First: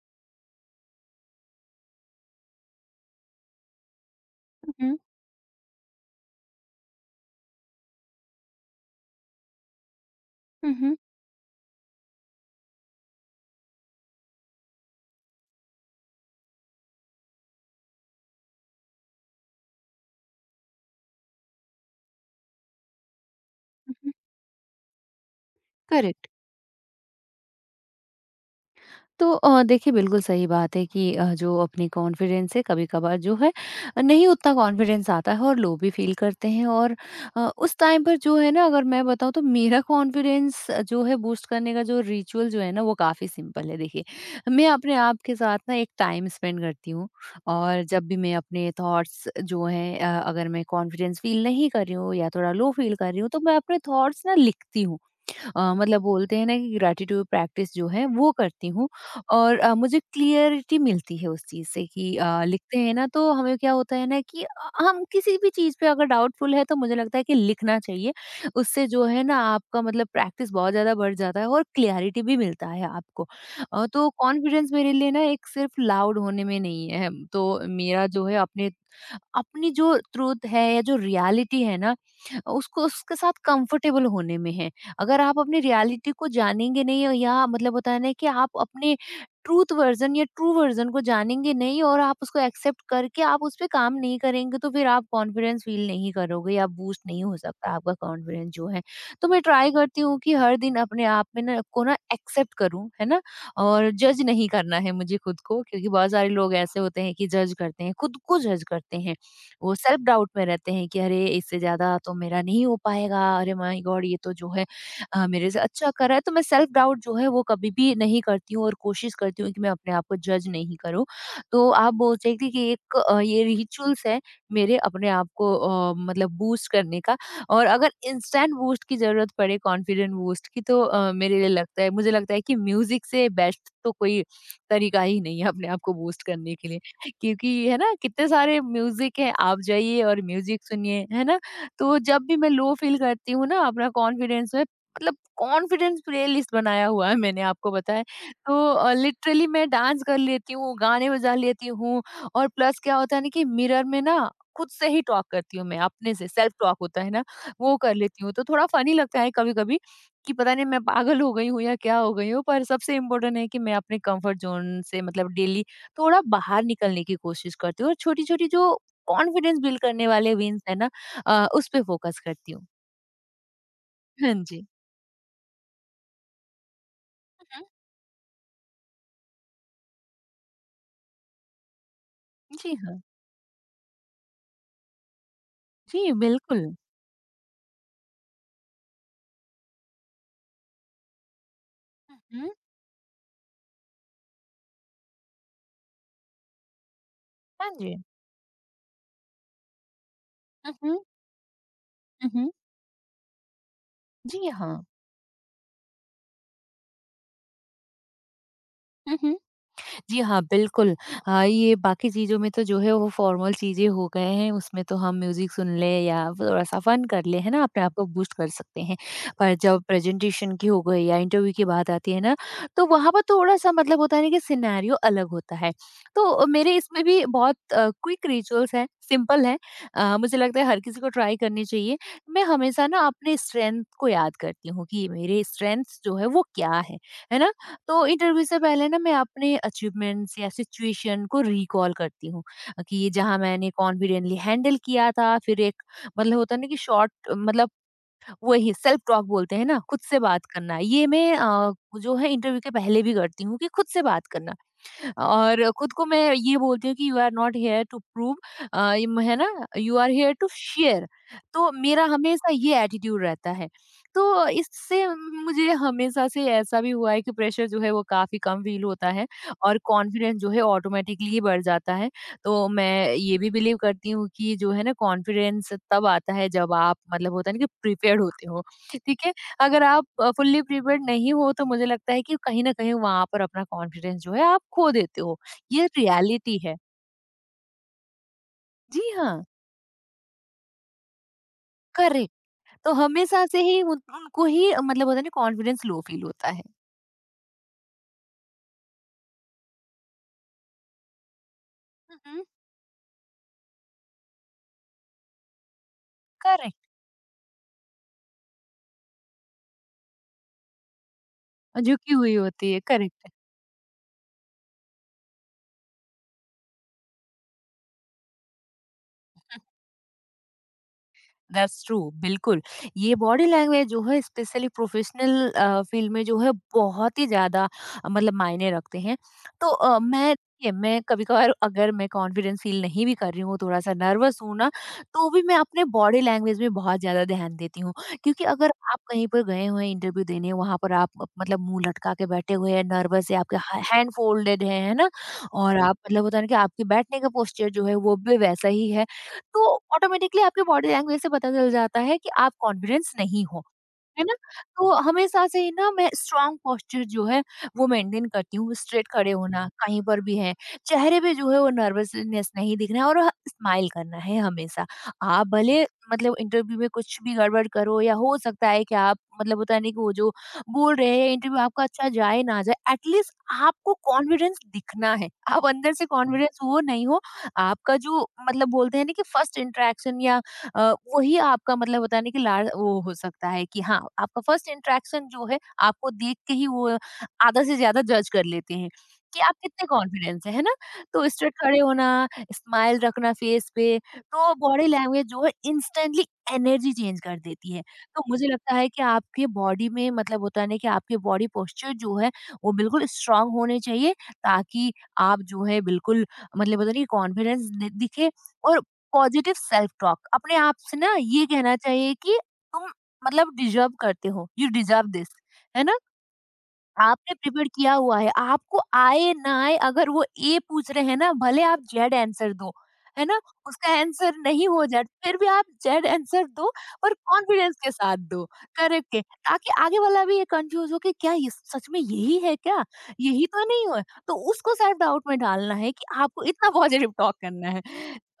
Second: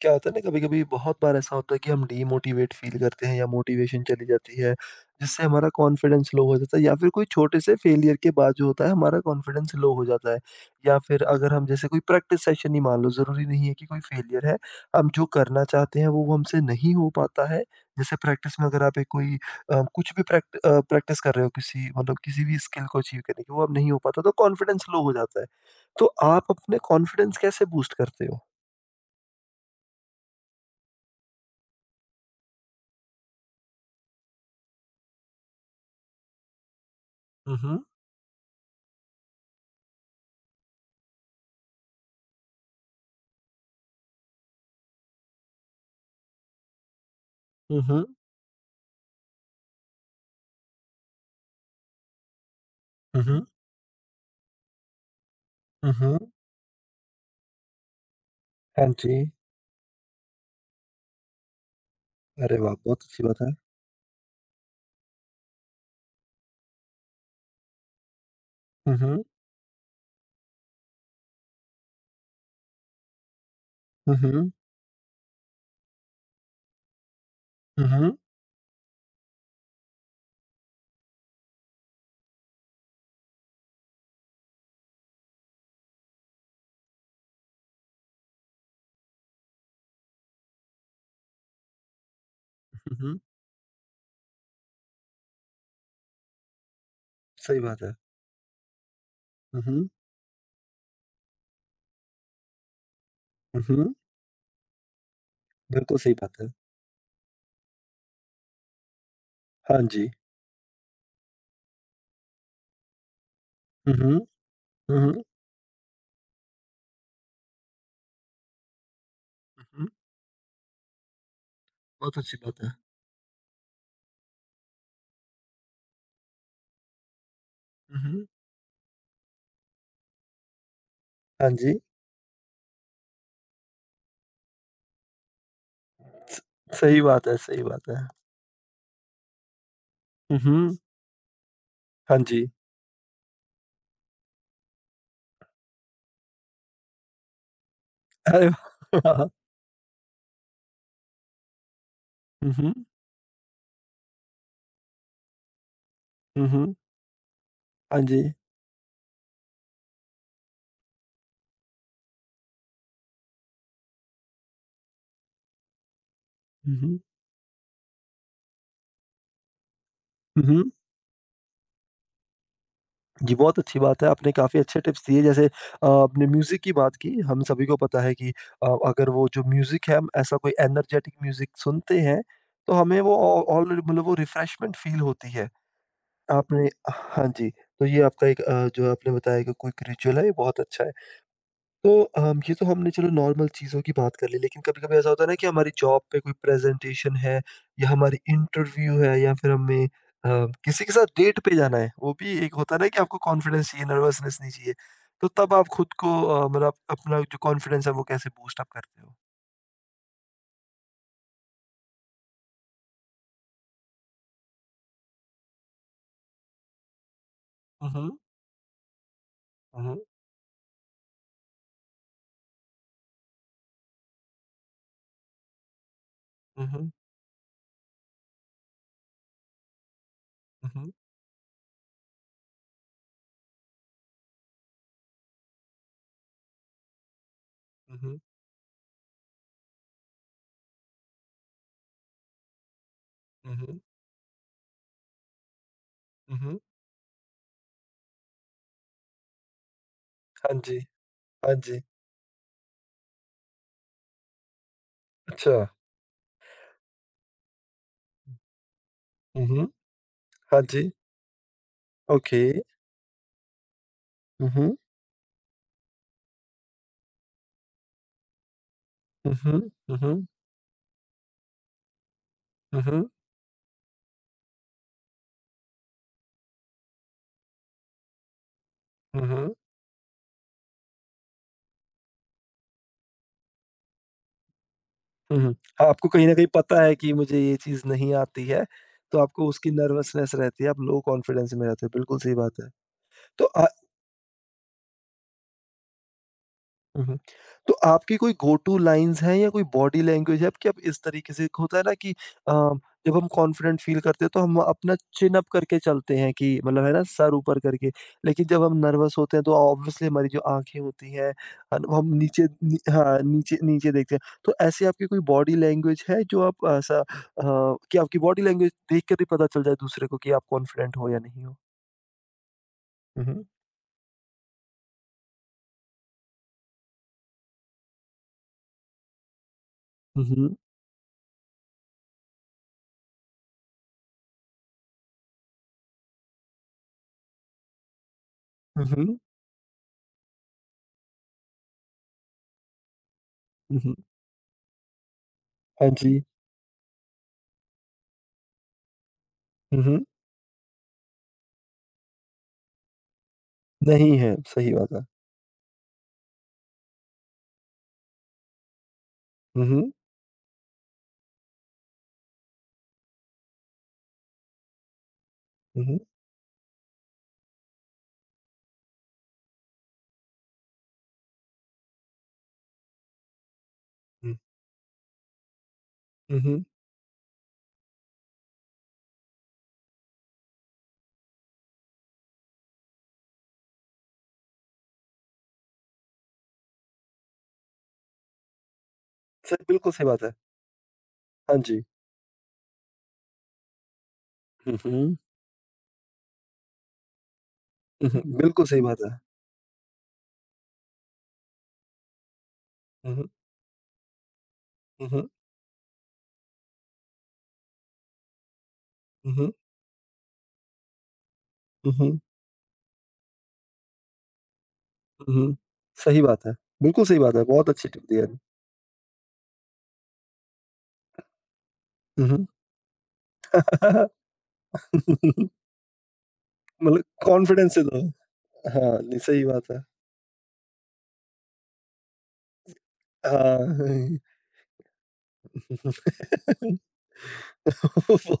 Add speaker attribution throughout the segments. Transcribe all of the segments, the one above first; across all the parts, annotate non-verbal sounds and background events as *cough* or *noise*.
Speaker 1: क्या होता है ना कभी-कभी बहुत बार ऐसा होता है कि हम डीमोटिवेट फील करते हैं या मोटिवेशन चली जाती है,
Speaker 2: हुँ।
Speaker 1: जिससे हमारा कॉन्फिडेंस लो हो जाता है या फिर कोई छोटे से फेलियर के बाद जो होता है हमारा कॉन्फिडेंस लो हो जाता है।
Speaker 2: हुँ, हुँ,
Speaker 1: या फिर अगर हम जैसे कोई प्रैक्टिस सेशन ही मान लो, ज़रूरी नहीं है कि कोई फेलियर है, हम जो करना चाहते हैं वो हमसे नहीं हो पाता है। जैसे प्रैक्टिस में अगर आप एक कोई कुछ भी प्रैक्टिस कर रहे हो किसी मतलब किसी भी स्किल को अचीव करने की, वो अब नहीं
Speaker 2: हुँ,
Speaker 1: हो
Speaker 2: हुँ।
Speaker 1: पाता तो कॉन्फिडेंस लो हो जाता है। तो
Speaker 2: करेक्ट।
Speaker 1: आप अपने कॉन्फिडेंस कैसे बूस्ट करते हो?
Speaker 2: तो देखिए बिल्कुल सही बात है कि जो अपनी कॉन्फिडेंस है कभी-कभार जो है नहीं उतना कॉन्फिडेंस आता है और लो भी फ़ील करते हैं और
Speaker 1: हुँ,
Speaker 2: उस
Speaker 1: हुँ।
Speaker 2: टाइम पर जो है ना अगर मैं बताऊँ तो मेरा कॉन्फिडेंस जो है बूस्ट करने का जो रिचुअल जो है ना वो काफ़ी सिंपल है देखिए। मैं अपने आप के साथ ना एक टाइम स्पेंड करती हूँ
Speaker 1: हुँ,
Speaker 2: और
Speaker 1: हुँ।
Speaker 2: जब भी मैं अपने थॉट्स जो हैं अगर मैं कॉन्फिडेंस फ़ील नहीं कर रही हूँ या थोड़ा लो फ़ील कर रही
Speaker 1: हुँ,
Speaker 2: हूँ तो
Speaker 1: हुँ।
Speaker 2: मैं अपने थॉट्स ना लिखती हूँ।
Speaker 1: हुँ,
Speaker 2: मतलब
Speaker 1: हुँ।
Speaker 2: बोलते हैं ना कि ग्रैटिट्यूड प्रैक्टिस जो है वो करती हूँ
Speaker 1: हाँ जी।
Speaker 2: और मुझे क्लियरिटी मिलती है उस चीज़ से कि
Speaker 1: अरे वाह!
Speaker 2: लिखते हैं
Speaker 1: बहुत
Speaker 2: ना
Speaker 1: अच्छी
Speaker 2: तो
Speaker 1: बात है।
Speaker 2: हमें क्या होता है ना कि हम किसी भी चीज़ पे अगर डाउटफुल है तो मुझे लगता है कि लिखना चाहिए। उससे
Speaker 1: हुँ,
Speaker 2: जो है
Speaker 1: हुँ।
Speaker 2: ना आपका मतलब प्रैक्टिस बहुत ज़्यादा बढ़ जाता है और क्लियरिटी भी मिलता है आपको। तो
Speaker 1: हुँ, हुँ।
Speaker 2: कॉन्फिडेंस मेरे लिए ना एक सिर्फ लाउड होने में नहीं है। तो
Speaker 1: हुँ,
Speaker 2: मेरा
Speaker 1: हुँ।
Speaker 2: जो है अपने अपनी जो ट्रूथ है या जो रियलिटी है ना उसको उसके साथ कंफर्टेबल होने में है। अगर आप अपनी रियलिटी को जानेंगे नहीं या मतलब होता है ना कि आप अपने ट्रूथ वर्जन या ट्रू वर्जन को जानेंगे नहीं और आप उसको एक्सेप्ट
Speaker 1: हुँ, हुँ।
Speaker 2: करके आप उस पर काम नहीं करेंगे तो फिर आप कॉन्फिडेंस फील नहीं करोगे या बूस्ट नहीं हो
Speaker 1: सही
Speaker 2: सकता
Speaker 1: बात
Speaker 2: आपका
Speaker 1: है।
Speaker 2: कॉन्फिडेंस जो है। तो मैं
Speaker 1: हुँ,
Speaker 2: ट्राई
Speaker 1: हुँ।
Speaker 2: करती हूँ कि हर दिन अपने आप में ना को ना एक्सेप्ट करूँ है ना।
Speaker 1: हुँ,
Speaker 2: और
Speaker 1: हुँ।
Speaker 2: जज नहीं करना है मुझे खुद को क्योंकि
Speaker 1: बिल्कुल
Speaker 2: बहुत
Speaker 1: सही
Speaker 2: सारे
Speaker 1: बात है।
Speaker 2: लोग ऐसे होते हैं कि जज करते हैं खुद को जज करते हैं। वो
Speaker 1: हाँ
Speaker 2: सेल्फ
Speaker 1: जी।
Speaker 2: डाउट में रहते हैं कि अरे इससे ज़्यादा तो मेरा नहीं हो पाएगा, अरे माय
Speaker 1: हुँ,
Speaker 2: गॉड
Speaker 1: हुँ।
Speaker 2: ये तो जो है
Speaker 1: हुँ, हुँ।
Speaker 2: मेरे से अच्छा कर रहा है। तो मैं सेल्फ डाउट जो है वो कभी भी नहीं करती हूँ और कोशिश करती हूँ कि
Speaker 1: हुँ,
Speaker 2: मैं
Speaker 1: हुँ।
Speaker 2: अपने आप को जज नहीं करूँ। तो आप बोल
Speaker 1: बहुत
Speaker 2: सकते
Speaker 1: अच्छी
Speaker 2: हैं
Speaker 1: बात
Speaker 2: कि
Speaker 1: है।
Speaker 2: एक ये रिचुअल्स है मेरे अपने आप को मतलब बूस्ट करने का। और अगर
Speaker 1: हुँ, हुँ।
Speaker 2: इंस्टेंट बूस्ट की ज़रूरत पड़े कॉन्फिडेंट बूस्ट की तो मेरे लिए
Speaker 1: हाँ जी।
Speaker 2: लगता है मुझे लगता है कि म्यूज़िक से बेस्ट तो कोई तरीका ही नहीं है अपने आप को बूस्ट
Speaker 1: स
Speaker 2: करने के लिए।
Speaker 1: सही बात है,
Speaker 2: क्योंकि
Speaker 1: सही
Speaker 2: है
Speaker 1: बात
Speaker 2: ना
Speaker 1: है।
Speaker 2: कितने सारे म्यूजिक हैं आप जाइए और
Speaker 1: हुँ,
Speaker 2: म्यूजिक
Speaker 1: हुँ।
Speaker 2: सुनिए है ना। तो
Speaker 1: हाँ
Speaker 2: जब भी
Speaker 1: जी।
Speaker 2: मैं लो फील करती हूँ ना अपना कॉन्फिडेंस में मतलब कॉन्फिडेंस प्लेलिस्ट बनाया हुआ है मैंने आपको बताया।
Speaker 1: अरे
Speaker 2: तो
Speaker 1: वाह!
Speaker 2: लिटरली मैं डांस कर लेती हूँ गाने बजा लेती हूँ। और
Speaker 1: हुँ, हुँ।
Speaker 2: प्लस क्या होता है ना कि मिरर में ना खुद से ही टॉक करती हूँ मैं अपने से
Speaker 1: हुँ,
Speaker 2: सेल्फ
Speaker 1: हुँ।
Speaker 2: टॉक होता है ना वो कर
Speaker 1: हाँ जी।
Speaker 2: लेती हूँ। तो थोड़ा फनी लगता है कभी कभी कि पता नहीं मैं पागल हो गई हूँ या क्या हो गई हूँ पर सबसे इम्पोर्टेंट है कि मैं अपने कंफर्ट जोन से मतलब डेली थोड़ा बाहर
Speaker 1: हुँ, हुँ।
Speaker 2: निकलने की कोशिश करती हूँ और छोटी-छोटी जो कॉन्फिडेंस बिल्ड करने वाले
Speaker 1: हुँ,
Speaker 2: विन्स
Speaker 1: हुँ।
Speaker 2: है ना उस पे फोकस करती हूँ।
Speaker 1: जी, बहुत अच्छी बात है। आपने
Speaker 2: हाँ
Speaker 1: काफ़ी
Speaker 2: जी।
Speaker 1: अच्छे टिप्स दिए जैसे आपने म्यूज़िक की बात की, हम
Speaker 2: हुँ, हुँ।
Speaker 1: सभी को पता है कि अगर वो जो म्यूज़िक है हम ऐसा कोई एनर्जेटिक म्यूज़िक सुनते हैं,
Speaker 2: जी।
Speaker 1: तो
Speaker 2: जी हाँ।
Speaker 1: हमें वो ऑ ऑल मतलब वो रिफ्रेशमेंट फ़ील होती है।
Speaker 2: जी,
Speaker 1: आपने
Speaker 2: बिल्कुल।
Speaker 1: हाँ जी, तो ये आपका एक जो आपने बताया कि क्विक रिचुअल है ये बहुत अच्छा है। तो
Speaker 2: हुँ, हुँ।
Speaker 1: ये तो हमने चलो नॉर्मल चीज़ों की बात कर ली, लेकिन कभी-कभी ऐसा होता है ना कि हमारी जॉब पे कोई प्रेज़ेंटेशन है
Speaker 2: हाँ
Speaker 1: या
Speaker 2: जी।
Speaker 1: हमारी इंटरव्यू है या फिर हमें अ,
Speaker 2: हुँ,
Speaker 1: किसी के
Speaker 2: हुँ।
Speaker 1: साथ डेट पे जाना है, वो
Speaker 2: हुँ,
Speaker 1: भी
Speaker 2: हुँ।
Speaker 1: एक होता है ना कि आपको कॉन्फिडेंस चाहिए, नर्वसनेस
Speaker 2: जी
Speaker 1: नहीं चाहिए।
Speaker 2: हाँ।
Speaker 1: तो तब आप खुद को मतलब अपना जो कॉन्फिडेंस है वो कैसे बूस्ट अप करते हो?
Speaker 2: हुँ, हुँ। जी हाँ, बिल्कुल। हाँ, ये बाकी चीज़ों में तो जो है वो फॉर्मल चीज़ें हो गए हैं, उसमें तो हम म्यूज़िक सुन लें या थोड़ा-सा फ़न कर लें, है ना? अपने आप को
Speaker 1: उहुँ,
Speaker 2: बूस्ट कर सकते हैं। पर जब
Speaker 1: उहुँ,
Speaker 2: प्रेज़ेंटेशन की हो गई या इंटरव्यू की बात आती है ना, तो वहाँ पर थोड़ा-सा मतलब होता है ना कि सिनेरियो अलग होता है। तो मेरे
Speaker 1: उहुँ,
Speaker 2: इसमें भी बहुत क्विक रिचुअल्स हैं, सिंपल हैं। मुझे लगता है हर
Speaker 1: उहुँ,
Speaker 2: किसी को ट्राई करनी चाहिए। मैं हमेशा ना अपने स्ट्रेंथ को याद करती हूँ कि मेरे स्ट्रेंथ्स जो है वो क्या है ना? तो
Speaker 1: उहुँ,
Speaker 2: इंटरव्यू से पहले ना मैं अपने अचीवमेंट्स या सिचुएशन को रिकॉल करती हूँ कि ये जहाँ मैंने
Speaker 1: उहुँ,
Speaker 2: कॉन्फिडेंटली हैंडल किया था फिर एक मतलब होता
Speaker 1: उहुँ।
Speaker 2: है ना कि शॉर्ट मतलब वही सेल्फ टॉक बोलते हैं ना खुद से बात
Speaker 1: हाँ
Speaker 2: करना
Speaker 1: जी,
Speaker 2: ये मैं
Speaker 1: हाँ जी।
Speaker 2: जो है इंटरव्यू के पहले भी करती हूँ कि खुद से बात करना।
Speaker 1: अच्छा।
Speaker 2: और खुद को मैं ये बोलती हूँ कि you are not here to prove है ना
Speaker 1: उहुँ,
Speaker 2: यू आर हेयर टू
Speaker 1: हाँ जी।
Speaker 2: शेयर। तो मेरा
Speaker 1: ओके।
Speaker 2: हमेशा ये एटीट्यूड रहता है। तो
Speaker 1: उहुँ,
Speaker 2: इससे मुझे हमेशा से ऐसा भी हुआ है कि प्रेशर जो है वो काफी कम फील होता है
Speaker 1: उहुँ,
Speaker 2: और
Speaker 1: उहुँ,
Speaker 2: कॉन्फिडेंस जो है ऑटोमेटिकली बढ़ जाता है। तो
Speaker 1: उहुँ,
Speaker 2: मैं ये भी बिलीव करती हूँ कि जो है ना कॉन्फिडेंस तब आता है जब आप मतलब होता है ना कि प्रिपेयर्ड होते हो ठीक है।
Speaker 1: उहुँ।
Speaker 2: अगर आप फुल्ली प्रिपेयर्ड नहीं हो तो मुझे लगता है कि कहीं ना कहीं वहां पर अपना कॉन्फिडेंस जो है आप खो देते हो।
Speaker 1: हुँ, हुँ।
Speaker 2: ये
Speaker 1: हाँ, आपको कहीं न कहीं
Speaker 2: रियलिटी है।
Speaker 1: पता है कि मुझे ये चीज़ नहीं आती है,
Speaker 2: जी
Speaker 1: तो
Speaker 2: हाँ।
Speaker 1: आपको उसकी नर्वसनेस रहती है, आप लो कॉन्फिडेंस में रहते हो, बिल्कुल
Speaker 2: करेक्ट।
Speaker 1: सही बात है।
Speaker 2: तो हमेशा
Speaker 1: तो
Speaker 2: से ही उनको ही मतलब होता है ना कॉन्फिडेंस लो फील होता है।
Speaker 1: हुँ, हुँ। तो आपकी कोई गो टू लाइन्स हैं या कोई बॉडी लैंग्वेज है आपकी? आप इस तरीके से होता है ना कि अ, जब हम कॉन्फिडेंट फ़ील करते हैं तो हम अपना चिन अप करके चलते हैं कि
Speaker 2: करेक्ट।
Speaker 1: मतलब है ना सर ऊपर करके। लेकिन जब हम नर्वस होते हैं तो ऑब्वियसली हमारी जो आँखें होती हैं है ना, वो
Speaker 2: झुकी
Speaker 1: हम
Speaker 2: हुई
Speaker 1: नीचे
Speaker 2: होती
Speaker 1: नी
Speaker 2: है।
Speaker 1: हाँ,
Speaker 2: करेक्ट।
Speaker 1: नीचे नीचे देखते हैं। तो ऐसी आपकी कोई बॉडी लैंग्वेज है जो आप ऐसा कि आपकी बॉडी लैंग्वेज देख कर ही पता चल जाए दूसरे को कि आप कॉन्फिडेंट हो या नहीं हो?
Speaker 2: दैट्स ट्रू बिल्कुल। ये
Speaker 1: हुँ, हुँ।
Speaker 2: बॉडी लैंग्वेज जो है स्पेशली प्रोफेशनल फील्ड में जो है बहुत ही ज्यादा मतलब मायने रखते हैं। तो
Speaker 1: हुँ,
Speaker 2: मैं
Speaker 1: हुँ।
Speaker 2: देखिए, मैं कभी कभार अगर मैं कॉन्फिडेंस फील नहीं भी कर रही हूँ थोड़ा सा नर्वस हूँ ना तो भी मैं अपने बॉडी लैंग्वेज में बहुत ज्यादा ध्यान देती हूँ। क्योंकि अगर
Speaker 1: हुँ,
Speaker 2: आप
Speaker 1: हुँ।
Speaker 2: कहीं पर गए हुए हैं इंटरव्यू देने वहां पर आप मतलब मुंह लटका के बैठे हुए हैं नर्वस है आपके
Speaker 1: हुँ, हुँ।
Speaker 2: हैंड फोल्डेड है ना और
Speaker 1: हाँ
Speaker 2: आप
Speaker 1: जी।
Speaker 2: मतलब होता है ना कि आपके बैठने का पोस्चर जो है वो भी वैसा ही है। तो
Speaker 1: हुँ, हुँ।
Speaker 2: ऑटोमेटिकली आपके बॉडी लैंग्वेज से पता चल जाता है कि आप कॉन्फिडेंस नहीं हो।
Speaker 1: नहीं
Speaker 2: है ना?
Speaker 1: है, सही
Speaker 2: तो
Speaker 1: बात है।
Speaker 2: हमेशा से ही ना मैं स्ट्रॉन्ग पोस्चर जो है वो मेंटेन करती हूँ, स्ट्रेट खड़े
Speaker 1: हुँ,
Speaker 2: होना
Speaker 1: हुँ।
Speaker 2: कहीं पर भी है, चेहरे पे जो है वो नर्वसनेस नहीं दिखना है और ह स्माइल करना है हमेशा। आप भले
Speaker 1: हुँ, हुँ।
Speaker 2: मतलब इंटरव्यू में कुछ भी गड़बड़ करो या हो सकता है कि आप मतलब होता है ना कि वो जो बोल रहे हैं इंटरव्यू आपका अच्छा जाए ना जाए, एटलीस्ट आपको
Speaker 1: हुँ,
Speaker 2: कॉन्फिडेंस दिखना है। आप अंदर से
Speaker 1: हुँ,
Speaker 2: कॉन्फिडेंस
Speaker 1: हुँ।
Speaker 2: हो नहीं हो, आपका जो मतलब बोलते हैं ना कि फर्स्ट इंटरेक्शन या वही आपका मतलब होता है ना कि ला वो हो सकता है कि हाँ, आपका फर्स्ट इंटरेक्शन जो है, आपको देख के ही वो आधा से ज़्यादा जज कर लेते हैं कि आप
Speaker 1: सही
Speaker 2: कितने
Speaker 1: बिल्कुल सही बात है।
Speaker 2: कॉन्फिडेंस हैं, है ना? तो स्ट्रेट
Speaker 1: हाँ
Speaker 2: खड़े
Speaker 1: जी।
Speaker 2: होना, स्माइल रखना फेस पे, तो
Speaker 1: हुँ,
Speaker 2: बॉडी
Speaker 1: हुँ।
Speaker 2: लैंग्वेज जो है इंस्टेंटली एनर्जी चेंज कर देती है।
Speaker 1: हुँ,
Speaker 2: तो
Speaker 1: हुँ।
Speaker 2: मुझे
Speaker 1: बिल्कुल
Speaker 2: लगता
Speaker 1: सही
Speaker 2: है
Speaker 1: बात
Speaker 2: कि
Speaker 1: है।
Speaker 2: आपके बॉडी में मतलब होता है ना कि आपके बॉडी पोस्चर जो है, वो बिल्कुल
Speaker 1: हुँ, हुँ।
Speaker 2: स्ट्रांग होने चाहिए ताकि
Speaker 1: हुँ, हुँ।
Speaker 2: आप जो है बिल्कुल मतलब होता है ना कि कॉन्फिडेंस दि दिखे और
Speaker 1: हुँ, हुँ।
Speaker 2: पॉजिटिव सेल्फ टॉक अपने आप से ना ये कहना
Speaker 1: हुँ,
Speaker 2: चाहिए
Speaker 1: हुँ।
Speaker 2: कि तुम मतलब डिजर्व करते हो यू डिजर्व दिस
Speaker 1: हुँ, हुँ।
Speaker 2: है ना।
Speaker 1: सही बात है। बिल्कुल सही
Speaker 2: आपने
Speaker 1: बात है।
Speaker 2: प्रिपेयर
Speaker 1: बहुत अच्छी
Speaker 2: किया
Speaker 1: टिप दी
Speaker 2: हुआ
Speaker 1: है।
Speaker 2: है आपको आए ना आए अगर वो ए पूछ रहे हैं ना भले आप जेड
Speaker 1: हुँ, हुँ।
Speaker 2: आंसर दो है ना उसका आंसर नहीं हो जाए तो फिर भी आप
Speaker 1: *laughs*
Speaker 2: जेड आंसर दो
Speaker 1: मतलब
Speaker 2: पर
Speaker 1: कॉन्फिडेंस
Speaker 2: कॉन्फिडेंस
Speaker 1: से
Speaker 2: के
Speaker 1: दो।
Speaker 2: साथ दो।
Speaker 1: हाँ,
Speaker 2: करेक्ट
Speaker 1: नहीं
Speaker 2: है।
Speaker 1: सही
Speaker 2: ताकि
Speaker 1: बात है।
Speaker 2: आगे वाला भी ये कंफ्यूज हो कि क्या ये सच में यही है क्या यही
Speaker 1: हाँ,
Speaker 2: तो नहीं
Speaker 1: *laughs*
Speaker 2: हो।
Speaker 1: नहीं।
Speaker 2: तो उसको सेल्फ डाउट में डालना है कि आपको इतना पॉजिटिव टॉक करना है।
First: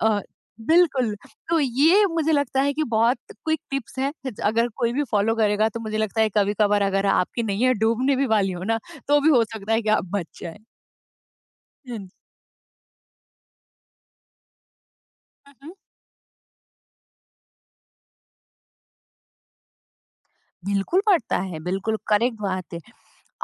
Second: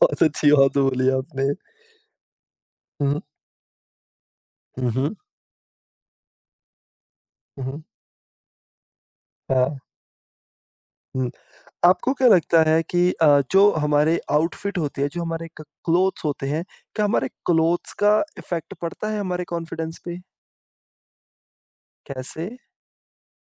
Speaker 2: अ,
Speaker 1: अच्छी बात बोली
Speaker 2: बिल्कुल।
Speaker 1: आपने।
Speaker 2: तो ये मुझे लगता है कि
Speaker 1: हुँ,
Speaker 2: बहुत
Speaker 1: हुँ।
Speaker 2: क्विक टिप्स हैं, अगर
Speaker 1: हुँ,
Speaker 2: कोई भी
Speaker 1: हुँ।
Speaker 2: फ़ॉलो करेगा तो मुझे लगता है कभी-कभार अगर आपकी
Speaker 1: हुँ,
Speaker 2: नैया
Speaker 1: हुँ।
Speaker 2: डूबने भी वाली हो ना, तो भी हो सकता
Speaker 1: हाँ।
Speaker 2: है कि आप बच जाएँ।
Speaker 1: हुँ।
Speaker 2: हाँ जी।
Speaker 1: आपको क्या लगता है कि जो हमारे आउटफिट होते हैं, जो हमारे
Speaker 2: हुँ,
Speaker 1: क
Speaker 2: हुँ।
Speaker 1: क्लोथ्स होते हैं, क्या हमारे क्लोथ्स का इफ़ेक्ट पड़ता है हमारे कॉन्फिडेंस पे?
Speaker 2: बिल्कुल पड़ता है, बिल्कुल करेक्ट
Speaker 1: कैसे?
Speaker 2: बात है।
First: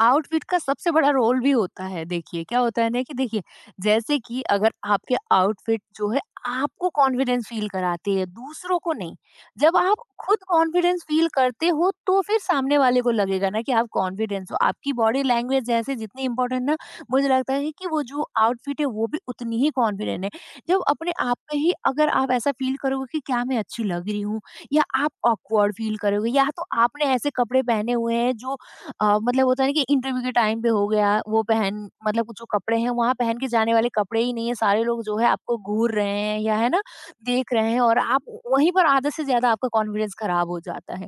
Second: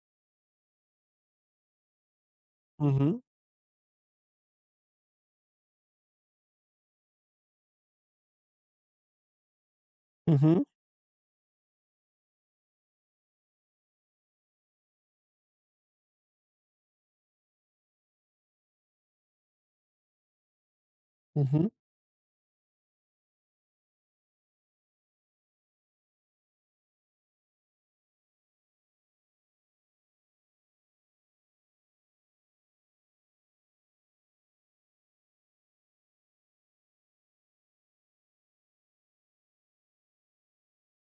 Speaker 2: आउटफिट का सबसे बड़ा रोल भी होता है देखिए क्या होता है
Speaker 1: हुँ,
Speaker 2: ना कि
Speaker 1: हुँ।
Speaker 2: देखिए जैसे कि अगर आपके आउटफिट जो है आपको कॉन्फिडेंस फील कराते हैं दूसरों को नहीं। जब आप
Speaker 1: हुँ,
Speaker 2: खुद
Speaker 1: हुँ।
Speaker 2: कॉन्फिडेंस फील करते हो तो फिर सामने वाले को लगेगा ना कि आप कॉन्फिडेंस हो आपकी बॉडी लैंग्वेज जैसे जितनी इंपॉर्टेंट ना मुझे लगता है कि वो जो आउटफिट है वो भी उतनी ही कॉन्फिडेंट है। जब अपने आप
Speaker 1: हुँ,
Speaker 2: पे
Speaker 1: हुँ।
Speaker 2: ही अगर आप ऐसा फील करोगे कि क्या मैं अच्छी लग रही हूँ या आप ऑकवर्ड फील करोगे या तो आपने ऐसे कपड़े पहने हुए हैं जो मतलब होता है ना कि इंटरव्यू के टाइम पे हो गया वो पहन मतलब कुछ जो कपड़े हैं वहाँ पहन के जाने वाले कपड़े ही नहीं है सारे लोग जो है आपको घूर रहे हैं या है ना देख रहे हैं और आप वहीं पर आधे से ज्यादा आपका कॉन्फिडेंस खराब हो जाता है।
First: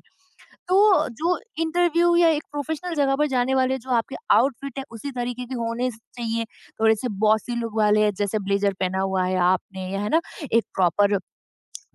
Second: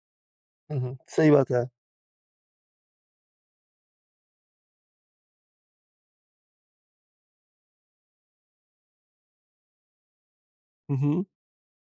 Speaker 1: हुँ, हुँ।
Speaker 2: तो
Speaker 1: सही
Speaker 2: जो
Speaker 1: बात है।
Speaker 2: इंटरव्यू या एक प्रोफेशनल जगह पर जाने वाले जो आपके आउटफिट है उसी तरीके के होने चाहिए। थोड़े से बॉसी लुक वाले जैसे ब्लेजर पहना हुआ है आपने या है ना एक
Speaker 1: हुँ,
Speaker 2: प्रॉपर
Speaker 1: हुँ।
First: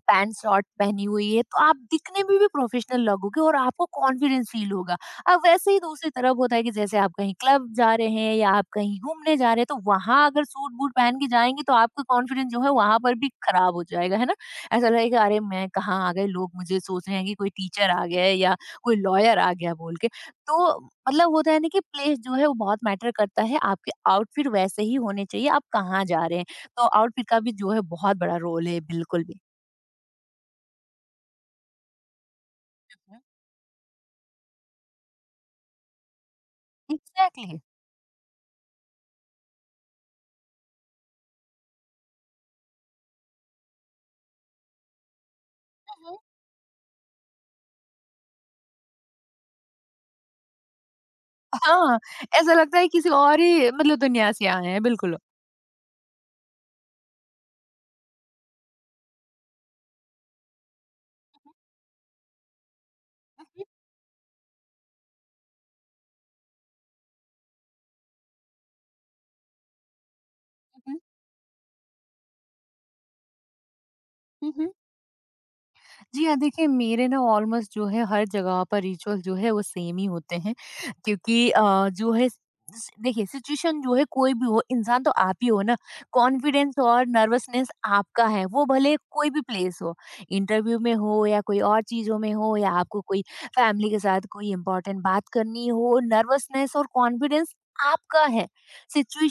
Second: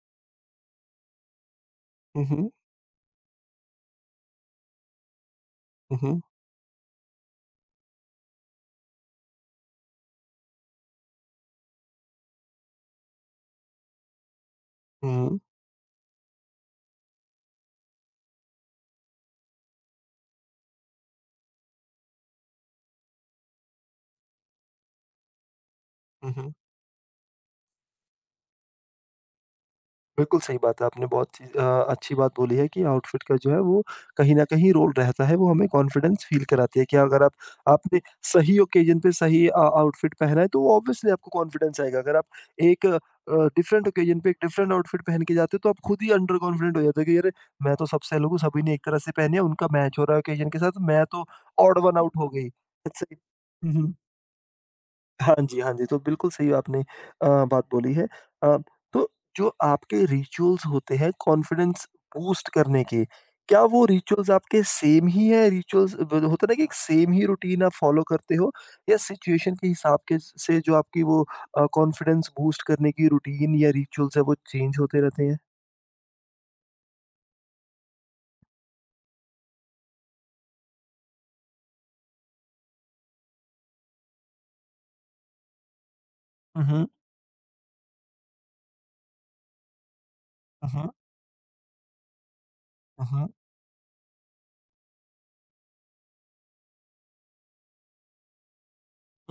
Speaker 2: पैंट शॉर्ट पहनी हुई है तो आप दिखने
Speaker 1: हुँ,
Speaker 2: में भी
Speaker 1: हुँ।
Speaker 2: प्रोफेशनल लगोगे और आपको कॉन्फिडेंस फील होगा। अब वैसे ही
Speaker 1: हुँ,
Speaker 2: दूसरी
Speaker 1: हुँ।
Speaker 2: तरफ होता है कि जैसे आप कहीं क्लब जा रहे हैं या आप कहीं घूमने जा रहे हैं, तो वहाँ अगर सूट बूट पहन के जाएँगे तो आपका कॉन्फिडेंस जो है वहाँ पर भी खराब हो जाएगा, है ना? ऐसा लगेगा, अरे
Speaker 1: हुँ,
Speaker 2: मैं कहाँ आ गए, लोग मुझे सोच रहे हैं कि कोई टीचर आ गया है या कोई लॉयर आ गया बोल के। तो मतलब होता है ना कि प्लेस जो है वो बहुत मैटर करता है, आपके आउटफिट वैसे ही होने चाहिए, आप कहाँ जा रहे हैं।
Speaker 1: हुँ।
Speaker 2: तो आउटफिट का भी जो है बहुत बड़ा रोल है, बिल्कुल भी।
Speaker 1: बिल्कुल सही बात है। आपने बहुत चीज़ अच्छी बात बोली है कि आउटफिट का जो है वो कहीं न कहीं रोल रहता है, वो हमें कॉन्फिडेंस फ़ील कराती है कि अगर आप
Speaker 2: एग्ज़ैक्टली।
Speaker 1: आपने सही ओकेज़न पे सही आउटफिट पहना है तो वो ऑब्वियसली आपको कॉन्फिडेंस आएगा। अगर आप एक डिफरेंट ओकेज़न पे एक डिफरेंट आउटफिट पहन के जाते हो तो आप
Speaker 2: हुँ,
Speaker 1: खुद ही
Speaker 2: हुँ।
Speaker 1: अंडर कॉन्फिडेंट हो जाते हो कि अरे! मैं तो सबसे अलग हूँ, सभी ने एक तरह से पहने है, उनका मैच हो रहा है ओकेज़न के साथ, मैं तो ऑड
Speaker 2: हाँ,
Speaker 1: वन आउट हो गई।
Speaker 2: ऐसा लगता है
Speaker 1: दैट्स
Speaker 2: किसी
Speaker 1: इट।
Speaker 2: और ही
Speaker 1: हुँ, हुँ।
Speaker 2: मतलब दुनिया से आए हैं, बिल्कुल।
Speaker 1: हाँ जी, हाँ जी। तो बिल्कुल सही आपने बात बोली है। अ, तो जो आपके रिचुअल्स होते हैं
Speaker 2: हुँ,
Speaker 1: कॉन्फिडेंस बूस्ट करने के,
Speaker 2: हुँ,
Speaker 1: क्या
Speaker 2: हुँ,
Speaker 1: वो रिचुअल्स आपके सेम ही हैं? रिचुअल्स ब होता है ना कि एक सेम ही रूटीन आप फ़ॉलो करते हो या सिचुएशन के हिसाब के से जो
Speaker 2: हुँ,
Speaker 1: आपकी वो कॉन्फिडेंस बूस्ट करने की रूटीन या रिचुअल्स है वो
Speaker 2: हुँ, हुँ।
Speaker 1: चेंज होते रहते हैं?
Speaker 2: जी हाँ, देखिए, मेरे ना ऑलमोस्ट जो है हर जगह पर रिचुअल जो है वो सेम ही होते हैं, क्योंकि जो है देखिए सिचुएशन जो है कोई भी हो, इंसान तो आप ही हो ना।
Speaker 1: हुँ,
Speaker 2: कॉन्फिडेंस
Speaker 1: हुँ।
Speaker 2: और नर्वसनेस आपका है, वो भले कोई भी प्लेस हो,
Speaker 1: हुँ,
Speaker 2: इंटरव्यू
Speaker 1: हुँ।
Speaker 2: में हो या कोई और चीजों में हो या आपको
Speaker 1: हुँ,
Speaker 2: कोई
Speaker 1: हुँ।
Speaker 2: फैमिली के साथ कोई इंपॉर्टेंट बात करनी हो, नर्वसनेस और कॉन्फिडेंस आपका है,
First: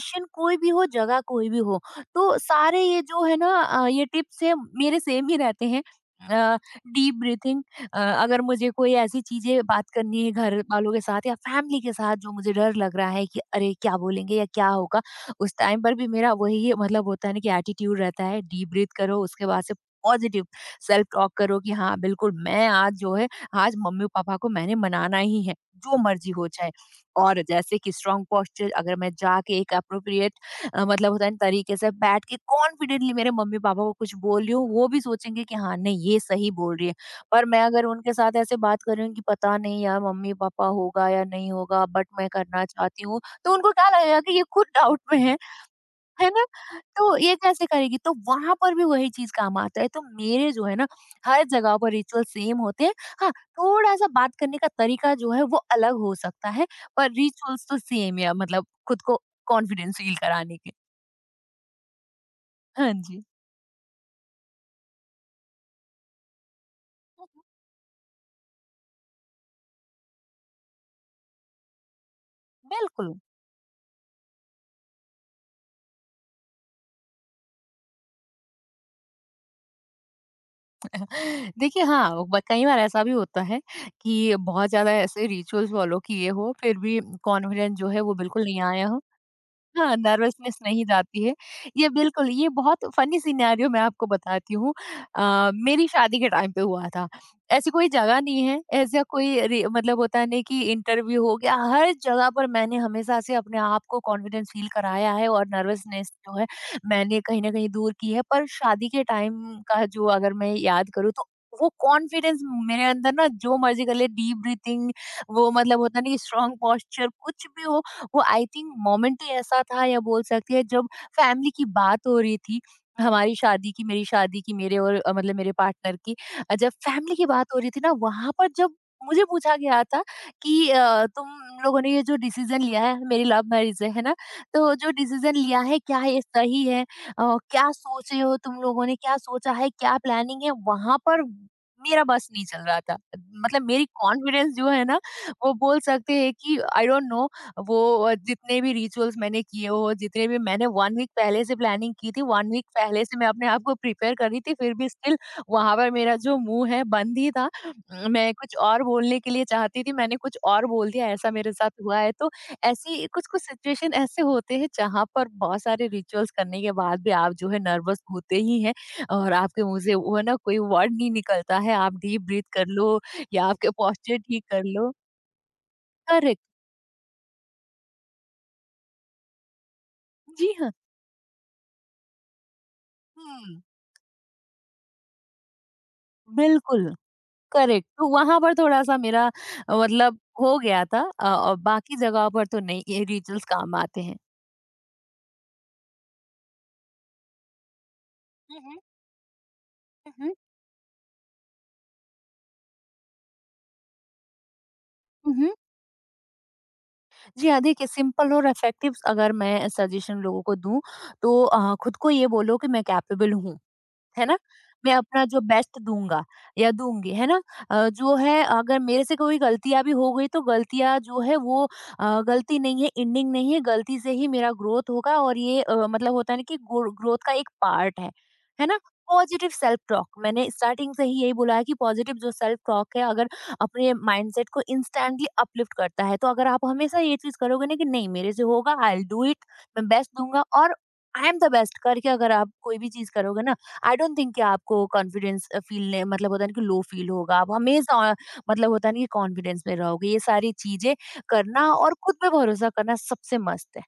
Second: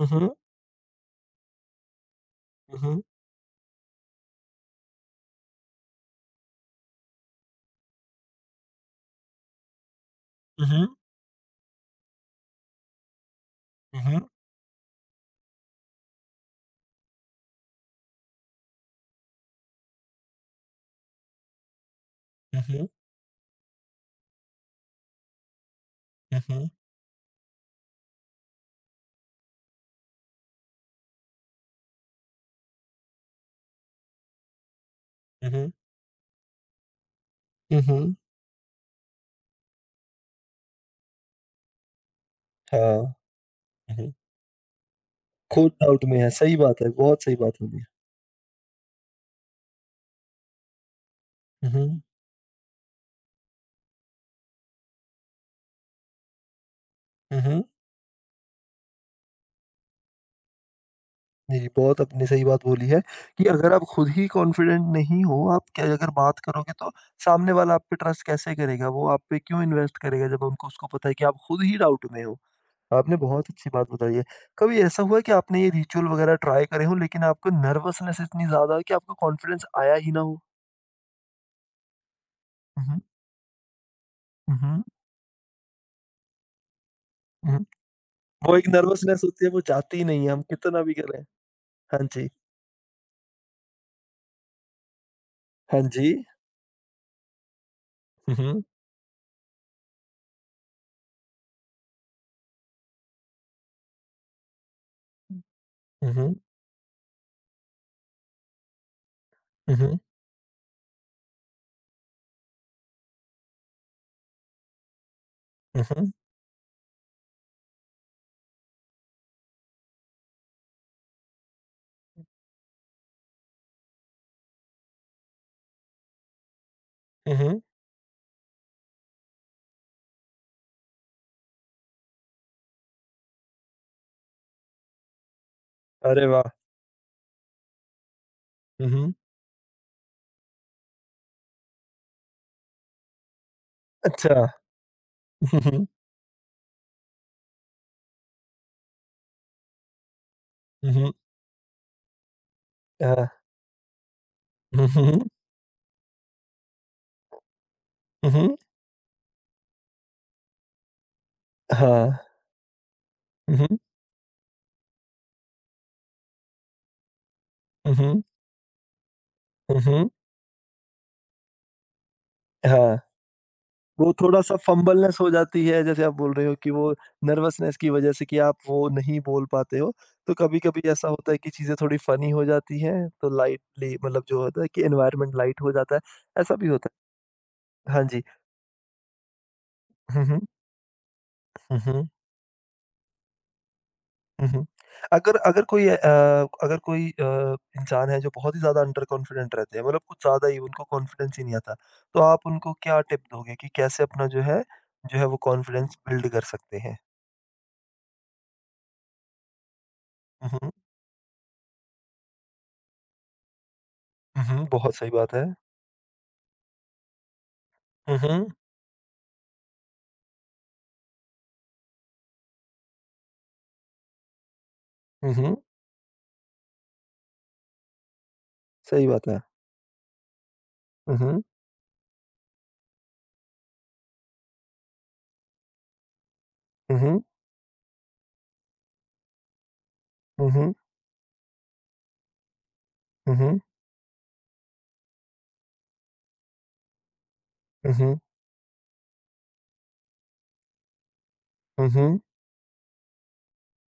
Speaker 1: हुँ, हुँ।
Speaker 2: कोई भी हो, जगह कोई भी हो। तो
Speaker 1: हुँ,
Speaker 2: सारे ये
Speaker 1: हुँ।
Speaker 2: जो है ना ये टिप्स है मेरे सेम ही रहते हैं। डीप ब्रीथिंग, अगर मुझे कोई ऐसी चीज़ें बात करनी है घर
Speaker 1: हुँ,
Speaker 2: वालों के साथ या फैमिली के साथ, जो मुझे डर लग रहा है कि अरे क्या
Speaker 1: हुँ।
Speaker 2: बोलेंगे या क्या होगा, उस टाइम पर भी मेरा वही मतलब होता है ना कि एटीट्यूड रहता है, डीप ब्रीथ करो, उसके बाद से पॉजिटिव सेल्फ टॉक करो कि हाँ, बिल्कुल
Speaker 1: हुँ,
Speaker 2: मैं
Speaker 1: हुँ।
Speaker 2: आज जो है, आज मम्मी-पापा को मैंने मनाना ही है, जो मर्ज़ी
Speaker 1: हुँ,
Speaker 2: हो जाए।
Speaker 1: हुँ।
Speaker 2: और जैसे कि स्ट्रॉन्ग पोस्चर, अगर मैं जाके एक एप्रोप्रिएट मतलब होता है ना तरीके से बैठ के कॉन्फिडेंटली मेरे मम्मी पापा को कुछ बोल रही हूँ, वो भी सोचेंगे
Speaker 1: हुँ,
Speaker 2: कि
Speaker 1: हुँ।
Speaker 2: हाँ नहीं ये सही बोल रही है। पर मैं
Speaker 1: हुँ,
Speaker 2: अगर उनके
Speaker 1: हुँ।
Speaker 2: साथ ऐसे बात कर रही हूँ कि पता नहीं यार, मम्मी पापा होगा या नहीं होगा, बट मैं करना
Speaker 1: हाँ।
Speaker 2: चाहती हूँ,
Speaker 1: हुँ,
Speaker 2: तो उनको क्या
Speaker 1: हुँ।
Speaker 2: लगेगा कि ये खुद डाउट में है
Speaker 1: खुद डाउट में
Speaker 2: है
Speaker 1: है,
Speaker 2: ना?
Speaker 1: सही बात है,
Speaker 2: तो
Speaker 1: बहुत
Speaker 2: ये
Speaker 1: सही बात
Speaker 2: कैसे
Speaker 1: बोली है।
Speaker 2: करेगी, तो वहां पर भी वही चीज काम आता है, तो मेरे जो है ना हर जगह
Speaker 1: हुँ,
Speaker 2: पर रिचुअल सेम होते हैं। हाँ, थोड़ा सा बात करने का तरीका जो है वो अलग हो सकता है, पर
Speaker 1: हुँ, हुँ।
Speaker 2: रिचुअल्स तो सेम है, मतलब खुद को कॉन्फिडेंस फील कराने के।
Speaker 1: जी, बहुत आपने सही बात बोली
Speaker 2: हाँ
Speaker 1: है
Speaker 2: जी।
Speaker 1: कि अगर आप खुद ही कॉन्फिडेंट नहीं हो, आप क्या अगर बात करोगे तो सामने वाला आप पे ट्रस्ट कैसे करेगा? वो आप पे क्यों इन्वेस्ट करेगा जब उनको उसको पता है कि आप खुद ही डाउट में हो?
Speaker 2: बिल्कुल।
Speaker 1: आपने बहुत अच्छी बात बताई है। कभी ऐसा हुआ है कि आपने ये रिचुअल वगैरह ट्राई करे हों लेकिन आपको नर्वसनेस इतनी ज़्यादा है कि आपको कॉन्फिडेंस आया ही ना हो?
Speaker 2: *laughs* देखिए हाँ, वो ब कई बार
Speaker 1: हुँ, हुँ,
Speaker 2: ऐसा भी होता है कि बहुत
Speaker 1: हुँ,
Speaker 2: ज़्यादा ऐसे रिचुअल्स फ़ॉलो किए हो, फिर भी
Speaker 1: हुँ, हुँ।
Speaker 2: कॉन्फिडेंस जो है वो बिल्कुल
Speaker 1: वो
Speaker 2: नहीं
Speaker 1: एक
Speaker 2: आया हो।
Speaker 1: नर्वसनेस होती है, वो
Speaker 2: हाँ,
Speaker 1: जाती ही नहीं है, हम
Speaker 2: नर्वसनेस
Speaker 1: कितना
Speaker 2: नहीं
Speaker 1: भी करें।
Speaker 2: जाती है। ये
Speaker 1: हाँ जी,
Speaker 2: बिल्कुल, ये बहुत फ़नी सिनेरियो मैं आपको बताती हूँ।
Speaker 1: हाँ
Speaker 2: मेरी
Speaker 1: जी।
Speaker 2: शादी के टाइम पे हुआ था। ऐसी कोई जगह
Speaker 1: हुँ,
Speaker 2: नहीं है,
Speaker 1: हुँ।
Speaker 2: ऐसा कोई रे मतलब होता है ना कि इंटरव्यू हो गया, हर जगह पर मैंने हमेशा से अपने आप को कॉन्फिडेंस फ़ील कराया है और नर्वसनेस
Speaker 1: Mhm,
Speaker 2: जो है, मैंने कहीं न कहीं दूर की है। पर शादी के टाइम का
Speaker 1: mhm,
Speaker 2: जो अगर मैं याद करूँ तो वो कॉन्फिडेंस मेरे अंदर ना, जो मर्ज़ी कर ले डीप ब्रीथिंग, वो मतलब होता है ना
Speaker 1: mhm,
Speaker 2: कि स्ट्रॉन्ग पोस्चर कुछ भी हो, वो आई थिंक मोमेंट ही ऐसा था, या बोल सकती है, जब फैमिली की बात हो रही थी, हमारी शादी की मेरी शादी की, मेरे और मतलब मेरे पार्टनर की, जब फैमिली की बात हो
Speaker 1: mhm,
Speaker 2: रही थी ना वहां पर, जब मुझे पूछा गया था कि तुम लोगों ने ये जो डिसीजन लिया है, मेरी लव मैरिज है ना? तो जो डिसीजन लिया है क्या ये
Speaker 1: अरे वाह!
Speaker 2: सही है, क्या सोचे हो, तुम लोगों ने
Speaker 1: उहुँ,
Speaker 2: क्या सोचा है, क्या प्लानिंग है, वहां पर मेरा बस नहीं चल रहा था, मतलब मेरी
Speaker 1: अच्छा।
Speaker 2: कॉन्फिडेंस जो है ना वो बोल
Speaker 1: उहुँ,
Speaker 2: सकते हैं कि आई डोंट नो। वो जितने भी रिचुअल्स मैंने किए हो, जितने भी मैंने 1 वीक
Speaker 1: उहुँ,
Speaker 2: पहले से प्लानिंग की थी, 1 वीक पहले से मैं
Speaker 1: हाँ।
Speaker 2: अपने आप को प्रिपेयर कर रही थी, फिर भी स्टिल
Speaker 1: उहुँ,
Speaker 2: वहाँ पर मेरा जो मुँह है बंद ही था। मैं
Speaker 1: उहुँ,
Speaker 2: कुछ और बोलने के लिए चाहती थी, मैंने कुछ और बोल दिया, ऐसा मेरे साथ हुआ है।
Speaker 1: हाँ।
Speaker 2: तो ऐसी कुछ-कुछ
Speaker 1: उहुँ,
Speaker 2: सिचुएशन ऐसे होते हैं जहाँ पर बहुत सारे रिचुअल्स करने के बाद भी आप जो है नर्वस
Speaker 1: उहुँ,
Speaker 2: होते ही हैं, और आपके मुँह से
Speaker 1: उहुँ,
Speaker 2: वो ना कोई वर्ड नहीं निकलता है, आप डीप ब्रीथ कर लो
Speaker 1: हाँ।
Speaker 2: या आपके
Speaker 1: वो
Speaker 2: पोस्चर ठीक
Speaker 1: थोड़ा-सा
Speaker 2: कर लो।
Speaker 1: फंबलनेस हो जाती है, जैसे आप बोल
Speaker 2: करेक्ट।
Speaker 1: रहे हो कि वो नर्वसनेस की वजह से कि आप वो नहीं बोल पाते हो। तो
Speaker 2: जी हाँ।
Speaker 1: कभी-कभी ऐसा होता है कि चीज़ें थोड़ी फ़नी हो जाती हैं, तो
Speaker 2: हुँ।
Speaker 1: लाइटली मतलब जो होता है कि एनवायरनमेंट लाइट हो जाता है, ऐसा भी
Speaker 2: बिल्कुल,
Speaker 1: होता
Speaker 2: करेक्ट।
Speaker 1: है। हाँ
Speaker 2: तो
Speaker 1: जी।
Speaker 2: वहाँ पर थोड़ा-सा मेरा मतलब
Speaker 1: हुँ, हुँ।
Speaker 2: हो गया था और
Speaker 1: हुँ,
Speaker 2: बाकी
Speaker 1: हुँ।
Speaker 2: जगह पर तो नहीं, ये रिचुअल्स काम आते हैं।
Speaker 1: हुँ, हुँ। अगर अगर कोई अगर कोई इंसान है जो बहुत
Speaker 2: हुँ,
Speaker 1: ही
Speaker 2: हुँ,
Speaker 1: ज़्यादा अंडर कॉन्फिडेंट रहते हैं, मतलब
Speaker 2: हुँ,
Speaker 1: कुछ
Speaker 2: हुँ।
Speaker 1: ज़्यादा ही उनको कॉन्फिडेंस ही नहीं आता, तो आप उनको क्या टिप दोगे कि कैसे अपना जो है
Speaker 2: हुँ,
Speaker 1: वो
Speaker 2: हुँ।
Speaker 1: कॉन्फिडेंस बिल्ड कर सकते हैं?
Speaker 2: जी हाँ, देखिए, सिंपल और इफेक्टिव अगर मैं सजेशन लोगों
Speaker 1: हुँ,
Speaker 2: को
Speaker 1: हुँ।
Speaker 2: दूँ तो खुद को ये बोलो कि मैं कैपेबल हूँ। है ना?
Speaker 1: हुँ, हुँ,
Speaker 2: मैं
Speaker 1: बहुत सही
Speaker 2: अपना
Speaker 1: बात
Speaker 2: जो
Speaker 1: है।
Speaker 2: बेस्ट दूँगा या दूँगी, है ना? जो
Speaker 1: हुँ,
Speaker 2: है
Speaker 1: हुँ।
Speaker 2: अगर मेरे से कोई गलतियाँ भी हो गई तो गलतियाँ जो है वो गलती नहीं है, एंडिंग नहीं है, गलती से ही मेरा ग्रोथ होगा,
Speaker 1: हुँ,
Speaker 2: और
Speaker 1: हुँ,
Speaker 2: ये मतलब होता है ना कि ग्रोथ का एक पार्ट है ना?
Speaker 1: सही बात है।
Speaker 2: पॉजिटिव सेल्फ टॉक मैंने स्टार्टिंग से
Speaker 1: हुँ,
Speaker 2: ही यही
Speaker 1: हुँ।
Speaker 2: बोला है कि पॉजिटिव जो सेल्फ टॉक है अगर अपने माइंडसेट को इंस्टेंटली अपलिफ्ट करता है। तो अगर आप हमेशा
Speaker 1: हुँ,
Speaker 2: ये
Speaker 1: हुँ।
Speaker 2: चीज़ करोगे ना कि नहीं मेरे से होगा, आई विल डू इट, मैं बेस्ट दूँगा
Speaker 1: हुँ, हुँ।
Speaker 2: और आई एम द बेस्ट करके अगर आप कोई भी चीज़
Speaker 1: हुँ,
Speaker 2: करोगे ना,
Speaker 1: हुँ।
Speaker 2: आई डोंट थिंक कि आपको कॉन्फिडेंस फील मतलब होता है ना कि लो फील होगा। आप
Speaker 1: हुँ,
Speaker 2: हमेशा
Speaker 1: हुँ।
Speaker 2: मतलब होता है ना कि कॉन्फिडेंस में रहोगे। ये सारी चीज़ें करना
Speaker 1: हुँ,
Speaker 2: और खुद
Speaker 1: हुँ।
Speaker 2: पे भरोसा करना सबसे मस्त है।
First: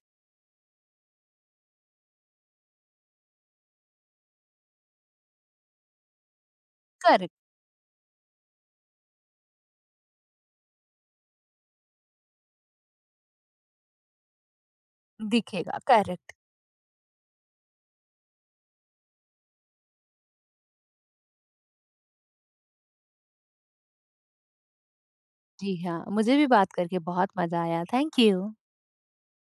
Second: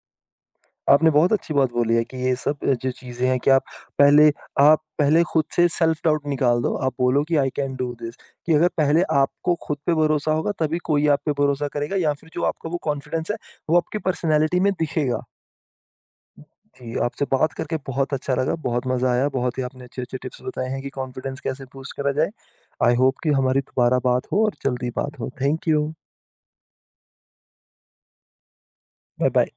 Speaker 1: आपने बहुत अच्छी बात बोली है कि ये सब जो चीज़ें हैं कि पहले आप पहले खुद से सेल्फ डाउट निकाल दो। आप बोलो
Speaker 2: करेक्ट।
Speaker 1: कि आई कैन डू दिस कि अगर पहले आपको खुद पे भरोसा होगा तभी कोई आप पे भरोसा करेगा या फिर जो आपका वो कॉन्फिडेंस है वो आपकी पर्सनैलिटी में दिखेगा।
Speaker 2: दिखेगा, करेक्ट।
Speaker 1: जी, आपसे बात करके बहुत अच्छा लगा, बहुत मज़ा आया, बहुत ही आपने अच्छे-अच्छे टिप्स बताए हैं कि कॉन्फिडेंस कैसे बूस्ट करा जाए। आई होप कि हमारी दोबारा बात हो और जल्दी बात हो। Thank
Speaker 2: ji
Speaker 1: you.
Speaker 2: हाँ, मुझे भी बात करके बहुत मज़ा आया। Thank you.
Speaker 1: Bye bye.